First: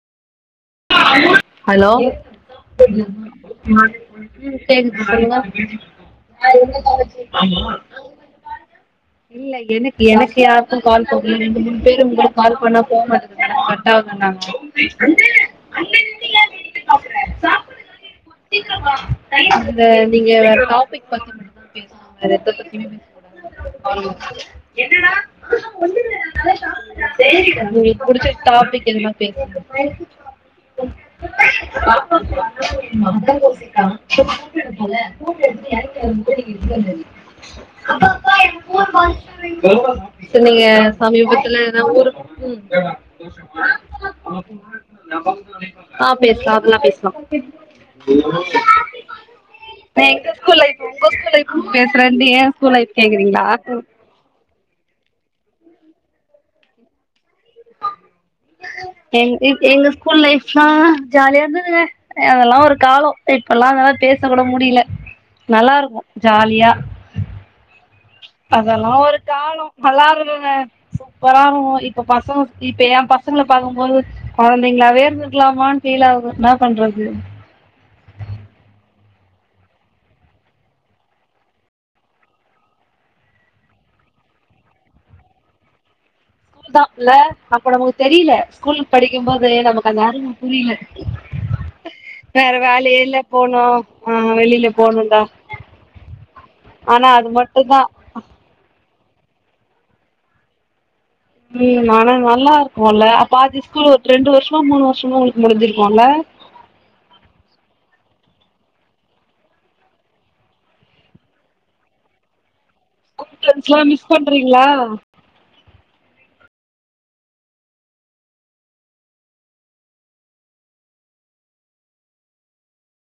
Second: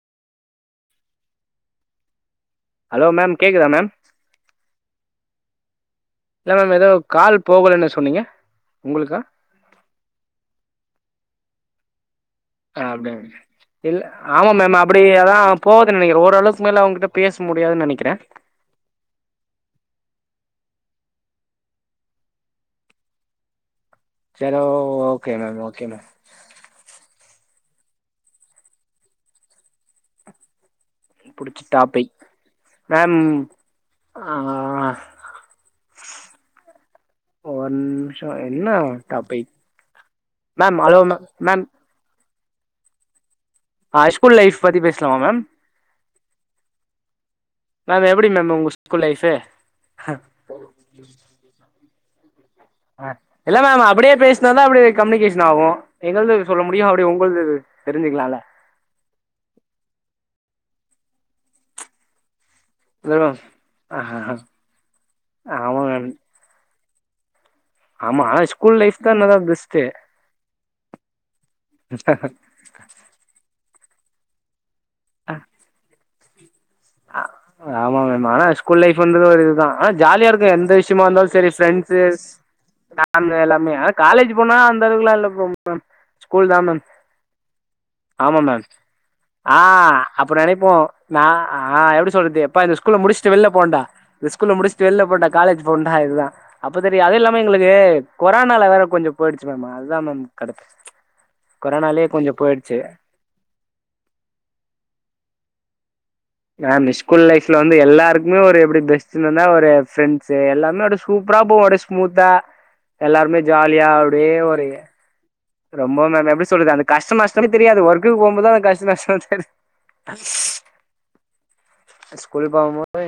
Hello hello ma'am கேக்குதா ma'am கேக்குது சொல்லுங்க இல்ல மேம் ஏதோ கால் போகலன்னு சொன்னீங்க உங்களுக்கா இல்ல எனக் எனக்கு யாக்கும் கால் பண் ரெண்டு மூணு பேரு முடியு கால் பண்ணா ஆ போ அப்படியா மாட்டுதுனாங்க கட் அவுதுனாங்க போவுது நெனைக்கிறேன் ஓரளவுக்கு மேல அவங்கிட்ட பேச முடியாதுன்னு நினைக்கிறேன் அந்த நீங்க வேற டாப்பிக் பத்தி மட்டுந்தா பேசுவாங்க வேற எத பத்தியுமே பேச கூடாது சரி என்னடா ஓகே மேம் அதல்லா ஓகே ஒன்னு மேம் இல்ல நல்லா சாப்புறா உங்களுக்கு புடிச்ச டாபிக் எதுனா பேசுங்க புடிச்ச டாபிக் மேம் ஆ ஒரு நிமிஷோ என்ன டாபிக் இல்லங்க மேம் ஹலோ மேம் சமீபத்துல மேம் எதா ஊருக் ம் ஆ ஸ்கூல் லைஃப் பத்தி பேசலாமா மேம் ஆ பேசலா அபிலா பேசலாம் மேம் எப்டி மேம் உங்க ஸ்கூல் லைஃபு ஏன் ஃபிரண்டு ஏ ஆ இல்ல மேம் அப்டே பேசனா தா அப்டே கம்யூனிகேஷ னாவும் எங்கள்து சொல்ல முடியும் அப்டே உங் எங் எங் எங்க ஸ்கூல் லைஃப்லா ஜாலியா இருந்ததுங்க அதெல்லா ஒ ரு இல்ல காலம் மேம் இப்பெல்லாம் ஆ அதலாம் பேச ஆ ஆ. கூட முடியில நல்லா ஆமா மேம் இருக்கும் ஜாலியா ஆமா ஆனா ஸ்கூல் லைஃப் அதெல்லாம் தா ஒரு என்னதா காலம் பெஸ்ட்டு நல்லா இருக்குங்க சூப்பரா இருக்கும் இப்ப பசங்க இப்ப ஏன் பசங்கள பாக்கமோது ஆன் சிங்ளாவே இருந்துருக்கலாமான் ஃபீல் ஆகும் ஆ ஆமா மேடம் ஆனா ஸ்கூல் லைஃப் சுந்தர வரைக்கும் தா ஆனா ஜாலியா இருக்கும் எந்த விஷியமா இருந்தாலும் செரி ஃபிரண்ட்ஸு [inaudible] எல்லாமே ஆனா காலேஜி போனா அந்த அளவுக்குலா இல்ல [inaudible] ஸ்கூல் மேம் தா இல்ல அப்ப நமக்கு தெரியில ஆமா மேம் ஸ்கூல் படிக்கமோது ஆ நமக்கு அந்த அப்ப அறிவு நெனைப்போ புரியில நா ஆ எப்டி சொல்றது எப்பா இந்த ஸ்கூல முடிச்சிட்டு வெள்ல போனோம் போறண்டா இந்த ஆஹ் ஸ்கூல்ல வெளியில முடிச்சிட்டு வெள்ல போகணும்டா போறண்டா காலேஜி போவுண்டா இதுதா அப்ப தெரி ஆனா அது இல்லாம எங்களுக்கு மட்டும்தான் கொரோனால வேற கொஞ்சம் போயிடுச்சி மேம் அதா மேம் கடுப்பு ம் கொரோனாலயே ஆனா கொஞ்சோ நல்லா போயிடுச்சு இருக்கும் இல்ல பாதி ஸ்கூல் ரெண்டு வருஷமோ மூணு வருஷமோ உங்களுக்கு முடிஞ்சிரு னும் இல்ல மேம் ஸ்கூல் லைஃப்ல வந்து எல்லாருக்குமே ஒரு எப்டி பெஸ்ட்ன்னுந்தா ஒரு ஃப்ரண்ட்ஸு எல்லாமே அப்டே சூப்பரா போவு அப்டே ஸ்மூத்தா ஸ்கூல் எல்லாருமே ஃப்ரெண்ட்ஸ் ஜாலியா எல்லாம் மிஸ் அப்டே பண்றீங்களா போறிங்க ரொம்ப மேம் எப்டி சொல்றது அந்த கஷ்டம் நஷ்டமே தெரியாது ஒர்க்குக்கு போம்போதா அந்த கஷ்டம் நஷ்டலா தெரிது ஸ்கூலு போமோது